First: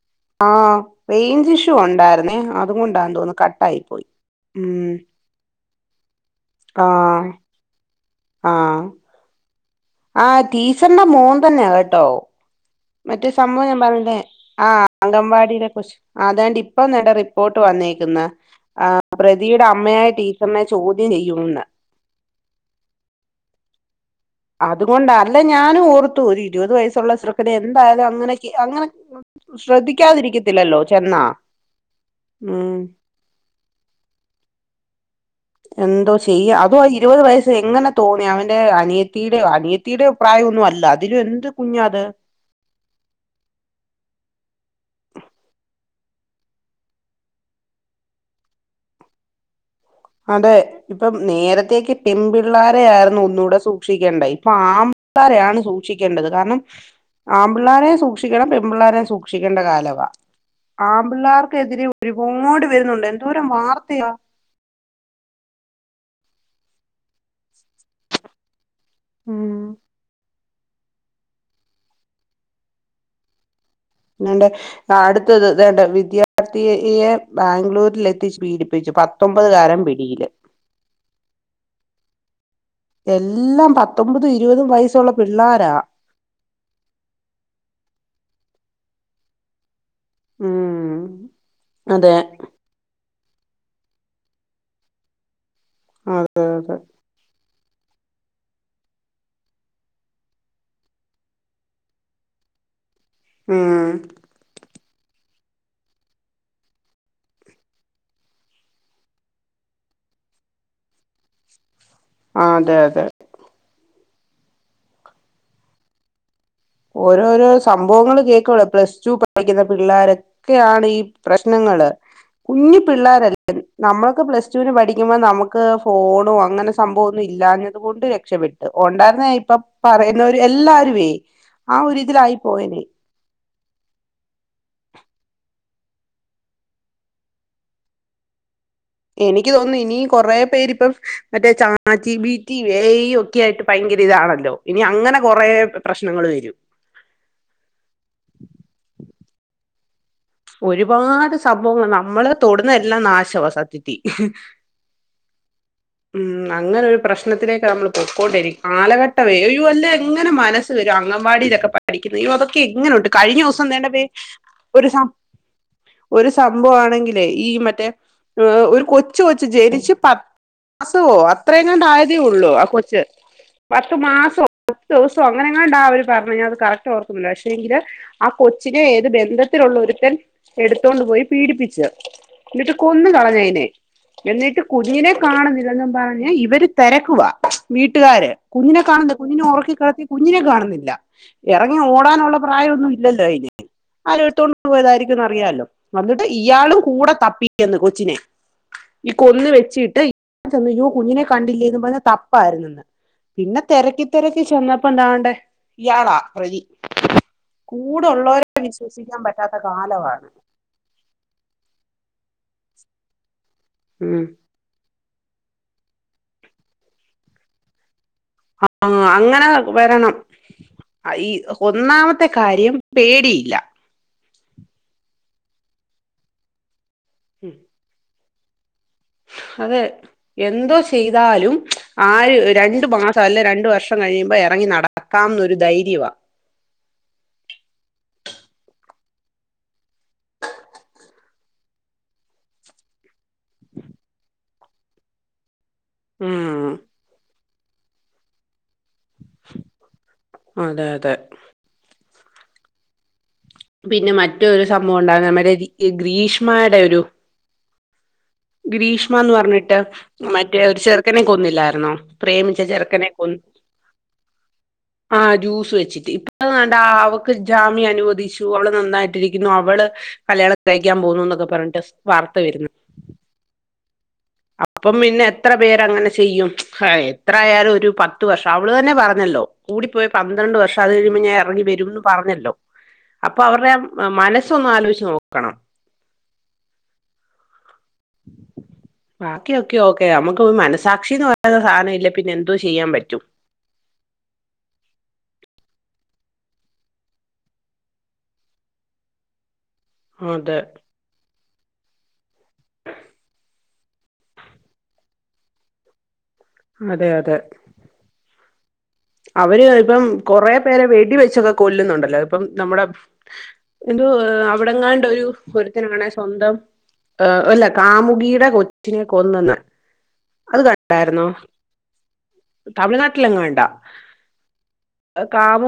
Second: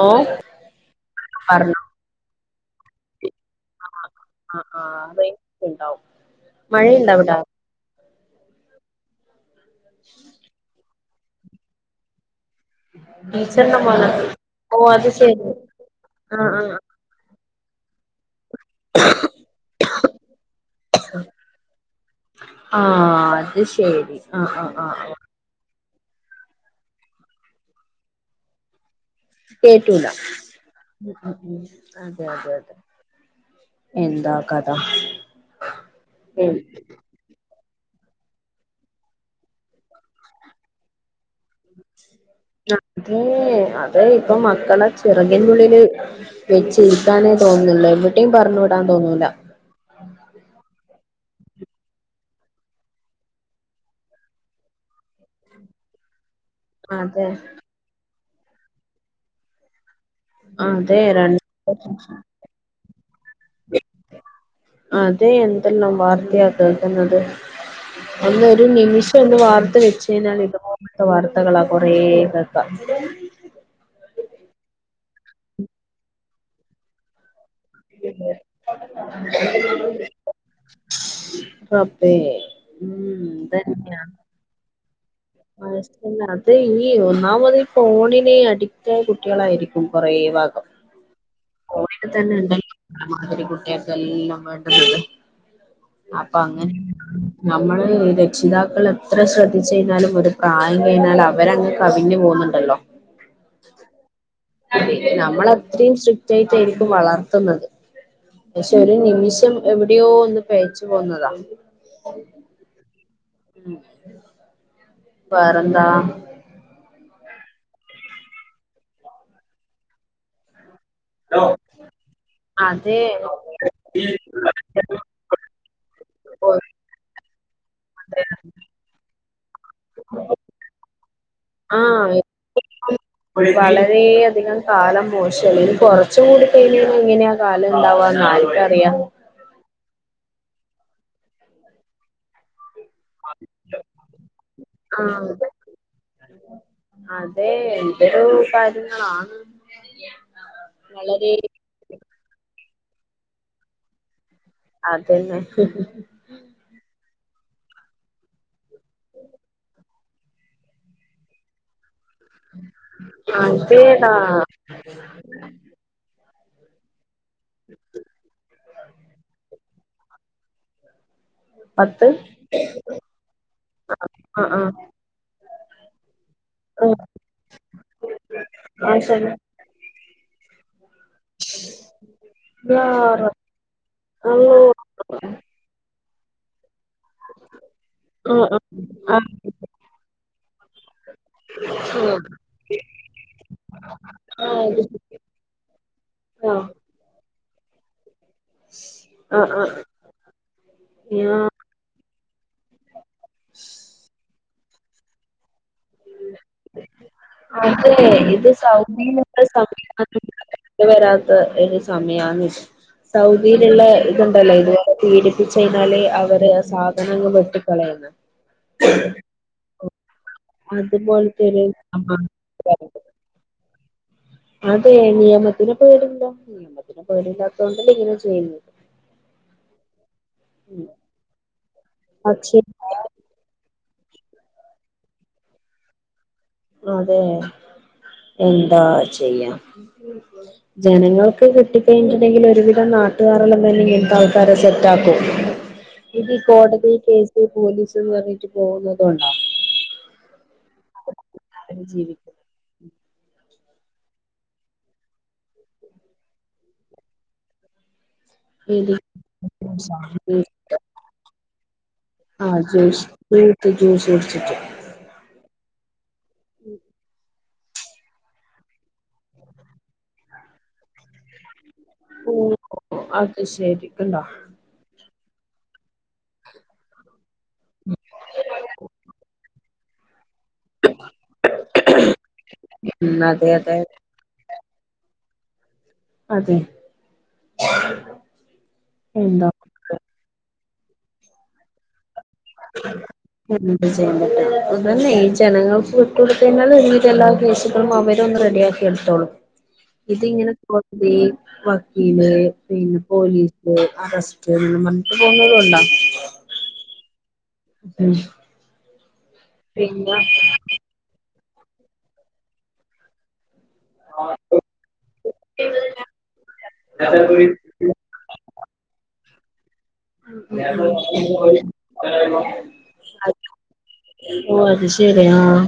ഓ ആഹ് range issue ഒണ്ടായിരുന്നേ അ അത് മുണ്ടാന്ന് തോന്നു ആ ആ ആ റൈഞ്ച്ണ്ടാവും ആഹ് മഴയ്ണ്ടാവ്ടാ ആഹ് ആഹ് ടീച്ച ഇന്ന മോൻ തന്നെയാ കെട്ടോ മറ്റേ സംഭവം ഞാൻ ടീച്ചറിന്റെ മോനാ പറഞ്ഞ്ല്ലേ ആഹ് ഓ അത് ശരി അംഗവാടിയിലെ കൊച്ച് ആ ആ അതാന്റ്പ്പൊ നേട റി വോട്ട് വന്നേക്ക്ന്ന് ആ പ്രതിയുടെ അമ്മയായ ടീച്ചറ്നെ ചോദ്യം ചെയ്യുമെന്ന് ആ അത് ശരി ആ ആ ആ അതുകൊണ്ടാ അല്ലേ ഞാനും ഓർ ത്തു ഒര് ഇരുപത് വയസുള്ള ചെർക്കനെ എന്തായാലും അങ്ങനെക്ക് അങ്ങനെ കേറ്റൂല ശ്രദ്ധിക്കാതിരിക്കത്തില്ലല്ലോ ഉം ചെന്നാ ഉം ഉം അതെയതെയതെ ഉം എന്താ കഥാ എന്തോ ചെയ്യാ അതുവാ ഇരുപത് വയസ്സെ എങ്ങനെ തോന്നി അവന്റെ അനിയത്തീയുടെയൊ അനിയത്തീയുടെ പ്രായമൊന്നും അല്ല അതിലും എന്ത് കുഞ്ഞ അത്- അതെ അതെ ഇപ്പൊ മക്കളെ ചിറകിന്നുള്ളില് വെച്ചിരിക്കാനേ തോന്നില്ല എവിടേം പറഞ്ഞ് വിടാൻ തോന്നൂല അതെ ഇപ്പം നേരത്തേക്കെ പെമ്പിള്ളാരെ ആയിർന്നു ഒന്നുടെ സൂക്ഷിക്കണ്ടേ ഇപ്പൊ ആമ്പിള്ളാരെയാണ് സൂക്ഷിക്കേണ്ടത് കാരണം അതെ ആമ്പിള്ളേരെ സൂക്ഷ- സൂക്ഷിക്കണം പെമ്പിള്ളാരേം സൂക്ഷിക്കണ്ട കാലവ- അതെ ര ആമ്പിള്ളേർക്കെതിരെ ഒരുപാട് വരുന്നുണ്ട് എന്തോരം വാർത്തയാ- അതെ എന്തെല്ലാം വാർത്തയാ കേക്കുന്നത്- അന്ന് ഒരു നിമിഷം ഒന്ന് ഉം വാർത്ത വെച്ച് കഴിഞ്ഞാൽ ഇപ്പ- വാർത്തകളാ കൊറേ കേക്ക- ണ്ട [unintelligible] അടുത്തത് ദാണ്ട വിദ്യാർത്ഥിയെ ബാംഗ്ലൂരിൽ എത്തിച്ച് പീഡിപ്പിച്ചു പത്തൊമ്പത് കാരൻ പിടിയില് റബ്ബേ ഉം എല്ലാം പത്തൊമ്പതും ഇരുപതും വയസ്സുള്ള- പിള്ളാരാ അതെ ഈ ഒന്നാമതിഫോണിനെ അടി- അടിറ്റായ കുട്ടികളായിരിക്കും കൊറേ ഭാഗം ഉം പോയിട്ട് അതെ തന്നെ ഉണ്ട- ആതിമാരി കുട്ടിയാക്കെല്ലാം വേണ്ടുന്നുണ്ട് അപ്പ അതെ അതെ അങ്ങനെ- നമ്മള് രക്ഷിതാക്കളെത്ര ശ്രദ്ധിച്ചയ്ഞ്ഞാലും- ഒരു പ്രായം കഴിഞ്ഞാലവരങ്ങ് കവിഞ്ഞു പോകുന്നുണ്ടല്ലോ ഉം അത നമ്മളത്രയും സ്ട്രിക്റ്റ് ആയിട്ടായിരിക്കും വളർത്തുന്നത് പക്ഷെ ഒരു നിമിഷം എവിടെയോ ഒന്ന് പെഴച്ചു പോവുന്നതാ ആ അതെ അതെ ഉം വേറന്താ? ഓരോരോ സംഭവങ്ങള് കേൾക്കുളേ പ്ലസ് ടു പഠിക്കുന്ന പിള്ളോരൊക്കെയാണ് പ്രശ്നങ്ങള് കുഞ്ഞു അതെ പിള്ളോരല്ല നമ്മളൊക്കെ പ്ലസ്ടുവിന് പഠിക്കുമ്പോ നമുക്ക് ഫോണോ അങ്ങനെ സംഭവ- ഇല്ലാഞ്ഞത് കൊണ്ട് രക്ഷപെട്ട് ഒണ്ടായിരുന്നേ ഇപ്പൊ പറയുന്നവര് എല്ലാരുമേ- ആ ആഹ് ഒരിതിലായി പോയി വളരെയധികം കാലം മോശല്ല ഇനി കൊറച്ചും കൂടി കഴിഞ്ഞാ എങ്ങനെയാ കാലംണ്ടാവാന്ന് ആർക്കറിയാ എനിക്ക് തോന്നുന്നു ഇനി കൊറേ പേരിപ്പം മറ്റേ ചാറ്റ്ജി ബീറ്റി- എ ഐ ഒക്കെ ആയിട്ട് ഭയങ്കര ഇതാണല്ലോ ഇനി അങ്ങനെ ആഹ് കൊറേ പ്രശ്നങ്ങള് വരും അതെ എന്തൊരു കാര്യങ്ങളാണ് [unintelligible] വളരെ ഒരുപാട് സംഭവങ്ങള് നമ്മളെ തൊടു എല്ലാം നാശമാ സത്യത്തി. അതന്നെ പ്രശ്നത്തിലേക്കാ നമ്മൾ പൊക്കോണ്ടിരി- കാലഘട്ടവേ അല്ലേ എങ്ങനെമനസ്സ് വരും അംഗവാടിയിലൊക്കെ പഠി പഠിക്കുന്നത്. ഉയ്യോ അതൊക്കെ എങ്ങനുണ്ട്? കഴിഞ്ഞ ദിവസം വേ അതേടാ ഒരു സം ഒരു സംഭവം ആണെങ്കിൽ ഈ മറ്റേ ഒരു കൊച്ച് കൊച്ച് ജനിച്ച് [unintelligible] വോ? അത്രയെങ്ങാണ്ട് പത്ത് ആയതേ ഒള്ളൂ ആ കൊച്ച്, പത്ത് മാസമോ ആഹ് പത്ത് ആഹ് ദെവസവോ അങ്ങനെങ്ങാണ്ടാ അവര് പറഞ്ഞേ, ഞാൻ അത് കറക്റ്റ് ഓർക്കുന്നില്ല, പക്ഷെ എങ്കില് ആ കൊച്ചിനെ ഏത് ബന്ധത്തിലുള്ള ഒരു ത്തെൻ എടു ത്തോണ്ടു പോയി പീഡിപ്പിച്ച്, എന്നിട്ട് കൊന്നു ആഹ് കളഞ്ഞതിനെ, എന്നിട്ട് കുഞ്ഞിനെ കാണുന്നില്ലന്നും പറഞ്ഞ് ഇവര് തെരക്കുവാ വീട്ടുകാര്, ആ കുഞ്ഞിനെ കാണുനില്ല ആ ആ കുഞ്ഞിനെ ഒറക്കിക്കെടത്തി കുഞ്ഞിനെ കാണുന്നില്ല, എറങ്ങി ഓടാനുള്ള പ്രായംഒന്നും ഇല്ലല്ലോ അതിന്, ആരും ആ എടുത്തോണ്ട് [unintelligible] ഇത് പോയതായിരിക്കൂന്ന് അറിയാലോ? അന്നിട്ട് ആ ഇയാളും കൂടെ തപ്പി. ന്ന് കൊച്ചിനെ ഈ ആ കൊന്നു ആ വെച്ചിട്ട് യ്യോ കുഞ്ഞിനെ ഞാ കണ്ടില്ലേന്ന് പറഞ്ഞ് തപ്പായിരുന്നെന്ന് പിന്നെ തെരക്കി തെര ചെന്നപ്പ ദാണ്ടെ ഇയാളാ പ്രതി. അതെ കൂടെ ഉള്ളവരെ ഇത് വിശ്വസിക്കാൻ സൗദീല് പറ്റാത്ത കാലമാണ് [unintelligible] വെരാത്ത [unintelligible] സമയാന്നിത് സൗ ദീല്ള്ള ഉം ഇതുണ്ടല്ലോ ഇതുവരെ പീഡിപ്പിച്ച് കഴിഞ്ഞാല് അവര് സാധനങ്ങൾ വെട്ടിക്കളയണം. ആ അങ്ങനെ വരണം. ഈ അതുപോലത്തെ ഒരു സംഭവം ഒന്നാമത്തെ കാര്യം വരുന്നത്. പേടിയില്ല. അതെ നിയമത്തിനെ പേടിയില്ല. പിന്നെ പേടിയില്ലാത്ത കൊണ്ടല്ലേ ഇങ്ങനെ ചെ ചെയ്തു. അതെ എന്തോ ചെയ്താലും ആര്? രണ്ടു പക്ഷെ മാസം അല്ലെ രണ്ടു വർഷം കഴിയുമ്പോ ഇറങ്ങി നടക്കാന്നൊരു ധൈര്യവാ. അതെ എന്താ ചെയ്യാം ജനങ്ങൾക്ക് കിട്ട കഴിഞ്ഞട്ടുണ്ടെങ്കിൽ ഒരുവിധം നാട്ടുകാാരല്ലല്ലെത്തെ ആൾക്കാരെ സെറ്റ ആക്കും ഇ ഉം കോടതി കേസ് ഇപ്പോ പോലീസ് എന്ന് പറഞ്ഞിട്ട് പോകുന്നത് അതെ അതെ അവര് ജീവിക്കും പിന്നെ മറ്റൊരു സംഭവം ഉണ്ടകും നമ്മുടെ ഗ്രീഷ്മയുടെ ഒരു ഏത് ഗ്രീഷ്മന്ന് പറഞ്ഞിട്ട് മറ്റേ ഒരു ചെറുക്കനെ കൊന്നില്ലായിാരുന്നോ ആ പ്രേമിച്ച ജ്യൂസ് ചെറുക്കനെ കൊന്ന് ഫ്രൂട്ട് ജ്യൂസ് കുടിച്ചിട്ട് ആഹ് ജ്യൂസ് വെച്ചിട്ട് ന്നാണ്ടാ വ ജാമ്യം അനുവദിച്ചു അവള് നന്നായിട്ടിരിക്കുന്നു അവള് കല്യാണം കഴിക്കാൻ പോന്നുന്നൊക്കെ പറഞ്ഞിട്ട് ഓ വാർത്ത വരുന്നു അത് ശരി കണ്ടോ അപ്പം പിന്നെ എത്ര പേരങ്ങനെ ചെയ്യും എത്രയാലും ഒരു പത്ത് വർഷം അവള് തന്നെ പറഞ്ഞല്ലോ കൂടിപ്പോയ പന്ത്രണ്ട് വർഷം അത് കഴിയുമ്പോൾ ഞാൻ ഇറങ്ങി വരുന്ന് പറഞ്ഞിട്ടും ഉം അപ്പൊ അതെ അവരുടെ അതെ മനസ്സൊന്നും ആലോചിച്ച് നോക്കോ കണം അതെ എന്താ ബാക്കി ഓക്കെ ഓക്കെ നമ്മുക്ക് മനസ് സാക്ഷി എന്ന് പറയുന്ന സാധനില്ല എന്ത് ചെയ്യണ്ടട്ട അതന്നെ ഈ ജനങ്ങൾ കൊടുത്താൽ എല്ലാ കേസുകളും അവരൊന്ന് റെഡിയാക്കി എടുത്തോളൂം ഇത് ഇങ്ങനെ അതെ [unintelligible] [unintelligible] പിന്നെ പോലീസ്, അറസ്റ്റ്, ന്നും പർഞ് [unintelligible] പോവുന്നത് കൊണ്ടാ. അതെയതെ. ഉം അവര് ഇപ്പം പിന്നെ കൊറെ പേരെ വേടി വെച്ചക്കൊ കൊല്ലുന്നുണ്ടല്ലോ ഇപ്പം നമ്മുടെ എന്തോ അവിടെങ്ങാണ്ട് ഒരു ഒരുത്തനാണെ സ്വന്തം ആഹ് അല്ല കാമുകിയുടെ കൊച്ചിനെ കൊന്നന്ന് അത് കണ്ടായിര്ന്നോ? തമിഴ്നാട്ടിലെങ്ങാണ്ടാ.. ഓ അത് ശരി ആഹ്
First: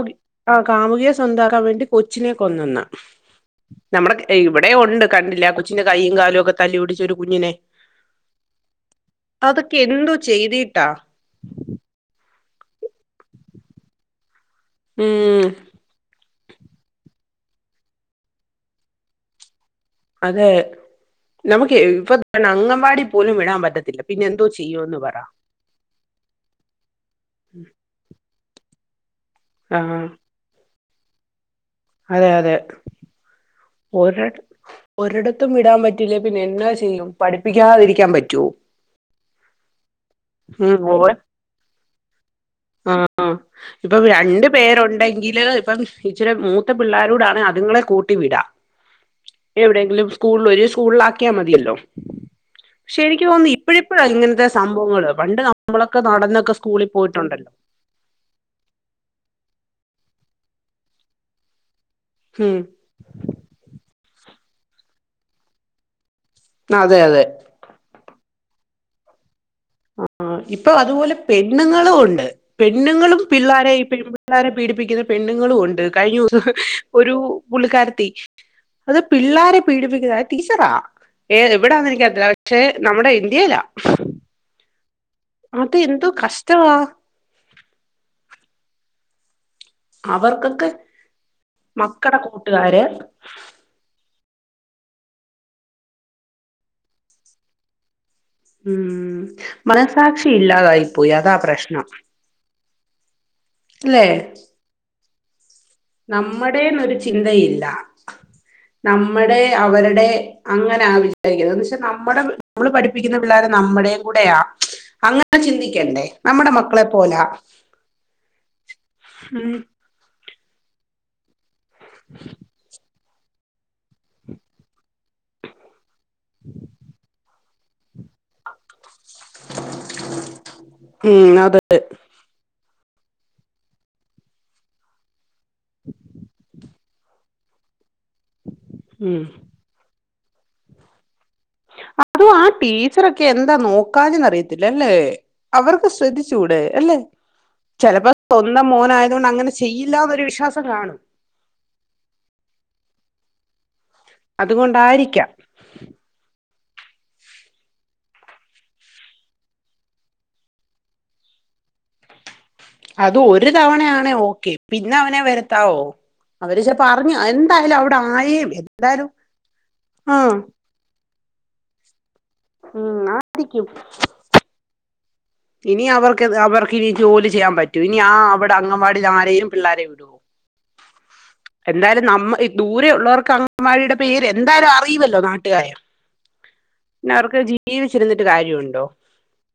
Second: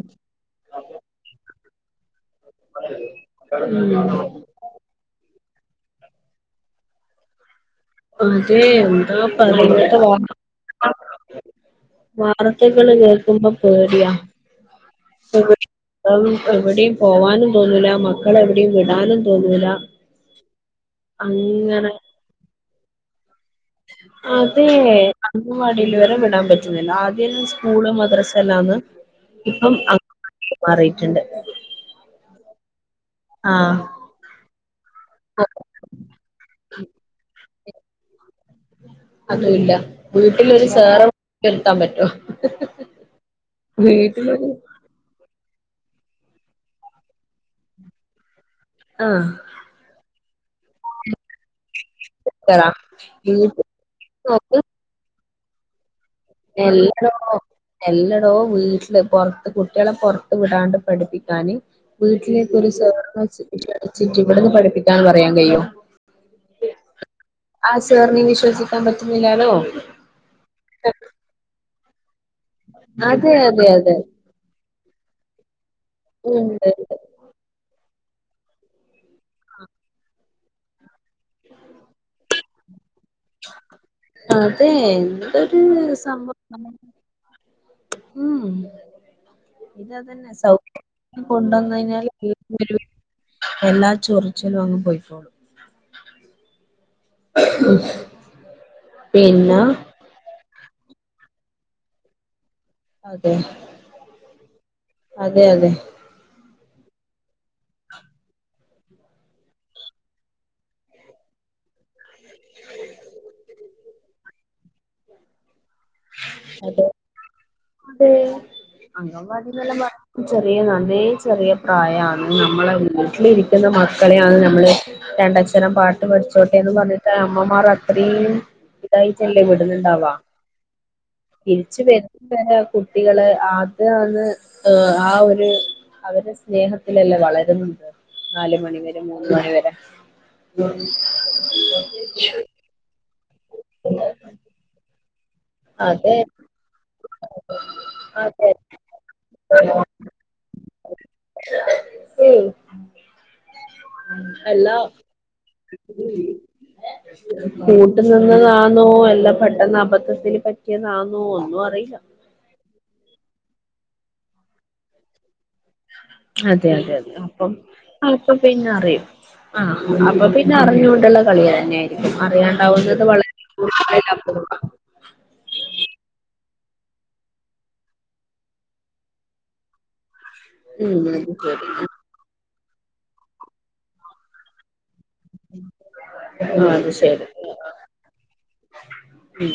ക്കാൻ വേണ്ടി കൊ ച്ചിനെ കൊന്നെന്ന്. നമ്മുടെ ഉം ഇവിടെയുണ്ട് കണ്ടില്ല കൊച്ചിൻ്റെ കൈയും കാലൊക്കെ തല്ലി ഒടിച്ച ഒരു കുഞ്ഞിനെ അതെ എന്താ അതൊക്കെ പറയാ എന്തോ ചെയ്തിട്ടാ [unintelligible] വാ ർത്തകള് കേൾക്കുമ്പോ പേടിയാ. ഉം പേടി പ്പം എബഡിം പോവാനും തോന്നൂല്ല മക്കളെ എവിടെയും വിടാനും തോന്നൂല്ല. അതെ നമുക്കേ ഇപ്പൊ [unintelligible] ങ്കവാടി പോലും വിടാം അതേ അംഗൻവാടില് വരെ വിടാൻ പറ്റുന്നില്ല ആദ്യല്ലാം സ്കൂള് മദ്രസ എല്ലാന്ന് ഇപ്പം ആ അംഗൻവാടീൽ [unintelligible] [unintelligible] അതെ അതെ ഒരെട് ഒരെടത്തും വിടാൻ പറ്റില്ലേ പിന്നെ എന്നാ ചെയ്യും പഠി പ്പിക്കാതിരിക്കാൻ പ അതുവല്ല വീട്ടിലൊരു ഉം സേർ [unintelligible] ഓൻ നിർത്താൻ പറ്റോ ആ ഇപ്പം രണ്ട് വീട്ടിലൊരു പേരുണ്ടെങ്കില് ഇപ്പം ഇച്ചിരി മൂത്ത പിള്ളാരൂടാണെ അതുങ്ങളെ കൂട്ടി വിടാം. ആഹ് എവിടെ എങ്കിലും സ്കൂളിലൊ ഇനി സ്കൂളിൽ ആക്കിയാൽ മതിയല്ലോ. പക്ഷെ എനിക്ക് തോന്നുന്നു നോക്ക് ഇപ്പഴിപ്പഴാ ഇങ്ങനത്തെ സംഭവങ്ങള് പണ്ട് നമ്മളൊ എല്ലടോ എല്ലടോ വീട്ടില് പൊറത്ത് കു ട്ടികളെ പൊറത്തു വിടാണ്ട് പഠിപ്പിക്കാന് വീട്ടിലേക്ക് ഉം ഒരു സാനം [unintelligible] ചിറ്റി ഇവിട്ന്ന് പഠിപ്പിക്കാൻ പറയാൻ കഴിയോ അതെ അതെ രസിക്കാൻ പറ്റുന്നില്ലാലോ ആ ഇപ്പൊ അതുപോലും പെണ്ണുങ്ങളു ഉണ്ട്. പെണ്ണുങ്ങളും അതെ അതെ പിള്ളോരെ ഈ അതെ പെൺപിള്ളേരേ പീഡിപ്പിക്കുന്ന പെണ്ണുങ്ങളു ഉണ്ട്. കഴിഞ്ഞൊവസം ഹ് ഉണ്ട് ഉണ്ട് ഹ് ഒരു പു ള്ളിക്കാരൻ [unintelligible] അത് പിള്ളാരെ പീഡിപ്പിക്കുന്ന അത് ടീച്ചറാ ഏ എവിടാന്ന് എനിക്ക [unintelligible] ക്ഷെ നമ്മുടെ ഇന്ത്യയിലാ അതെ എന്തൊരു അത് എന്തോ സംഭവം കഷ്ടവാ [unintelligible] മ് ഇത് അത് ന്നെ അവർക്കൊക്കെ [unintelligible] കൊണ്ടുവന്ന് ഴിഞ്ഞാല് മക്കടെ കൂട്ടുകാര് [unintelligible] എല്ലാ ചൊറിച്ചിലും അങ്ങ് പൊയിക്കോളും. ഉമ് പിന്നെ മനസാക്ഷി ഇല്ലാതായി പോയി അതാ പ്രശ്നം. അതെ ല്ലെ അതെ അതെ നമ്മുടെന്നൊരു ചിന്തയില്ല നമ്മടെ അവരടെ അങ്ങനാ വിചാരിക്കുന്നത് വച്ചാ നമ്മടെ നമ്മള് പഠിപ്പിക്കുന്ന പിള്ളേരെ നമ്മടെം കൂടെയാ അങ്ങനെ ചിന്തിക്ക ക്കെണ്ടെ നമ്മടെ മക്കളെ അതെ പോലാ അതെ ഉം. അംഗൻവാടിന്നെല്ലാം പറഞ്ഞ ചെറിയ നന്നേ ചെറിയ പ്രായാണ് നമ്മളെ വീട്ടിലിരി എന്ന മക്കളെയാണ് നമ്മള് രണ്ടക്ഷരം പാട്ട് പഠിച്ചോട്ടേന്ന് പറഞ്ഞിട്ടാ അമ്മമാർ അത്രേം ഇതായിട്ടല്ലേ വിടുന്നുണ്ടാവാ ഉം അതെ തിരിച്ചു വരുന്നേരം കുട്ടികള് ആദ്യം അത് ആ ഒരു ത് അവരെ സ്നേഹം ഇല്ലെ ല്ല വളരുന്നുണ്ട്. നാല് മണിവരെ ഉം മൂന്ന് മണിവരെ അതും ആ ടീച്ചർ എന്താ നോക്കാഞ്ഞെന്നറിയത്തില്ല അല്ലെ? അവർക്ക് അതെ ശ്രദ്ധിച്ചൂടെ അല്ലെ ചെലപ്പോ അതെ സ്വന്തം മോനായതോണ്ട് അങ്ങനെ ചെയ്യില്ലന്നൊരു വിശ്വാസം കാണും. എല്ലാ അതുകൊണ്ടായിരിക്കാം ഉം കൂട്ട് നിന്നതാന്നോ അല്ല പെട്ടെന്നബദ്ധത്തില് പറ്റിയതാന്നോ ഒന്നും അറിയില്ല ണെ ഓക്കെ പിന്നെ അവനെ വെര അതെ യതെ യതെ അപ്പം എന്തായാലും അവിടെ അപ്പ ആയേം പിന്നെ അറിയും എന്തായാലും ആഹ് ആ അപ്പ പിന്നെ അറിഞ്ഞൊണ്ടുള്ള കളിയെന്നെയിരി അറിയാണ്ടാവുന്നത് ഉം വളരെ ആയിരിക്കും കൂടുതലായി [unintelligible] ഇനി അവർക്ക് ത് അവർക്കിനി ജോലി ചെയ്യാൻ പറ്റോ ഇനി ആ അവടെ അംഗൻവാടിയിലാരെലും പിള്ളാരെ വിടോ ഉം [unintelligible] ദൂരെ ഉള്ളവർക്ക് അംഗവാടിയുടെ പേര് എന്തായാലും അറിവ ല്ലോ നാട്ട് [unintelligible] ആഹ് അത് പിന്നെ ശരി അവർക്ക് ജീവിച്ചിരുന്നിട്ട് കാര്യവുണ്ടോ ഉം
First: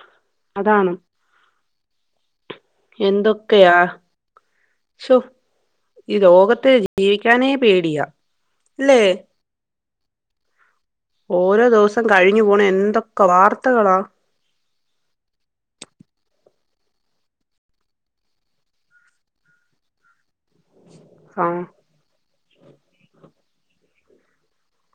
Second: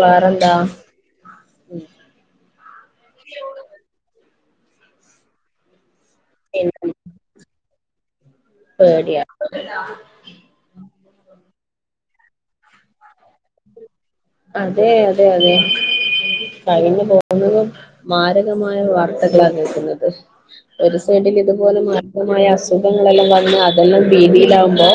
വേറെന്താ അതാണ്. ഉം എന്തൊക്കെയാ? ശൊ ഈ ലോകത്തേ പിന്നെ ജീവിക്കാനേ പേടിയാ ല്ലേ. പേടിയാ [unintelligible] കഴിഞ്ഞ് പോണെ എന്തൊക് അതെ അതെ അതെ കഴിഞ്ഞു പോന്നത് മാരകമായ വാർത്തകളാണ് കേക്കുന്നത്. ഒരു സൈഡില് ആ ഇതുപോലെ മാ മായ അസുഖങ്ങളെല്ലാം വന്ന് അതെല്ലാം ഭീതിയിലാവുമ്പോ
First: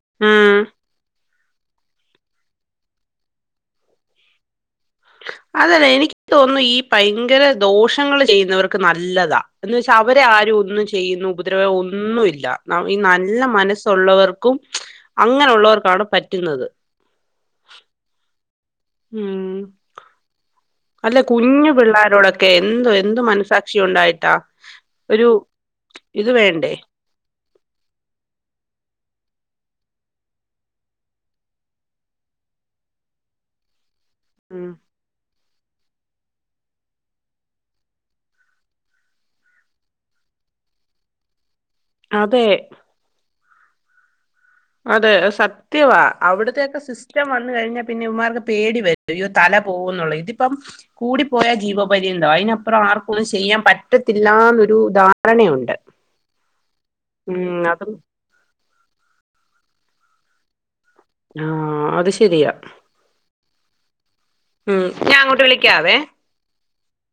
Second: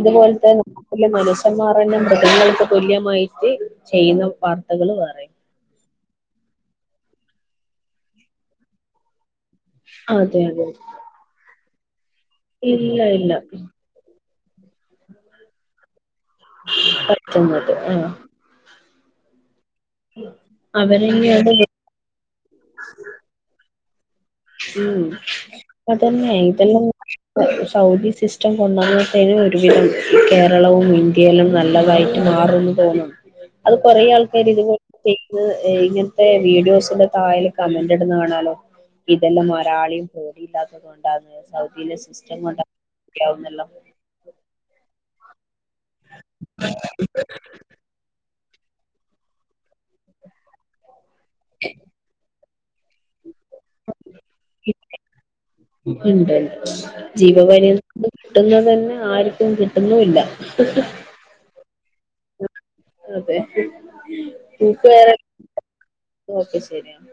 ഇതുപോലത്തെ ഉം ന [unintelligible] മനുഷ്യ ന്ന് പറയുന്ന മൃഗങ്ങൾക്ക് തുല്യമായിട്ട് ചെയ്യുന്ന വാർത്തകള് വേറെയും അതല്ലെ എനിക്ക് തോന്നുന്നു ഈ ഭയങ്കര ദോഷങ്ങള് ചെയ്യുന്നവർക്ക് നല്ലതാ എന്ന് വെച്ചാ അവരെ അതെ ആരും അതെ ഒന്നും ചെയ്യുന്നും ഉപദ്ര [inaudible] ഒന്നും ഇല്ല ഈ നല്ല മനസ്സുള്ളവർ ക്കും അങ്ങനെയുള്ളോർക്കാണ് പറ്റ് പറ്റുന്നത് ആ ഉം അല്ല അവരെന്നെ അത് കുഞ്ഞു പിള്ളോരോടൊക് എന്തോ എന്ത് മനസ്സാ ഷിയുണ്ടായി ഉം ഇത് അതന്നെ വേണ്ടേ ഇതെല്ലാം സൗദി സിസ്റ്റം കൊണ്ടാമ്പത്തേന് ഒരുവിധം കേരളവും ഇന്ത്യയിലും നല്ലതായിട്ട് മാറുന്ന് തോന്നു അത് കുറെ ആൾക്കാര് ഉം ഇത്പോലെ ചെയ്യു ഇങ്ങനത്തെ വീഡിയോസിന്റെ തായേല് കമന്റ് ഇടുന്ന് കാണാലോ ഇതെല്ലാം ഒരാളെയും പേടിയില്ലാത്തത് കൊണ്ടാണ് സൗദിയിലെ സിസ്റ്റം അതെ കൊണ്ട്ന്നാ ല്ലോ അതെ സത് ത്യവാ അവിടത്തെൊക്കെ സിസ്റ്റം വന്നു കഴിഞ്ഞാൽ പിന്നെ ഇവന്മാർക്ക് പേടി വരുണ്ട് തല പോകും എന്നുള്ളത് ഇതിപ്പം കൂടിപ്പോയ ജീവപര്യന്തം അയി പ്രൊ ആർക്കുവൊ ചെയ്യാൻ പറ്റത്തില്ലന്നൊരു ധാരണയൊണ്ട് ഇണ്ട് ഉം അതും ആര്ക്കും കിട്ടുന്നുവില്ല ആഹ് അത് ശെരിയാ അതെ ഉം ഞാ അങ്ങോട്ട് വിളിക്കാവേ ശെരി എന്നാ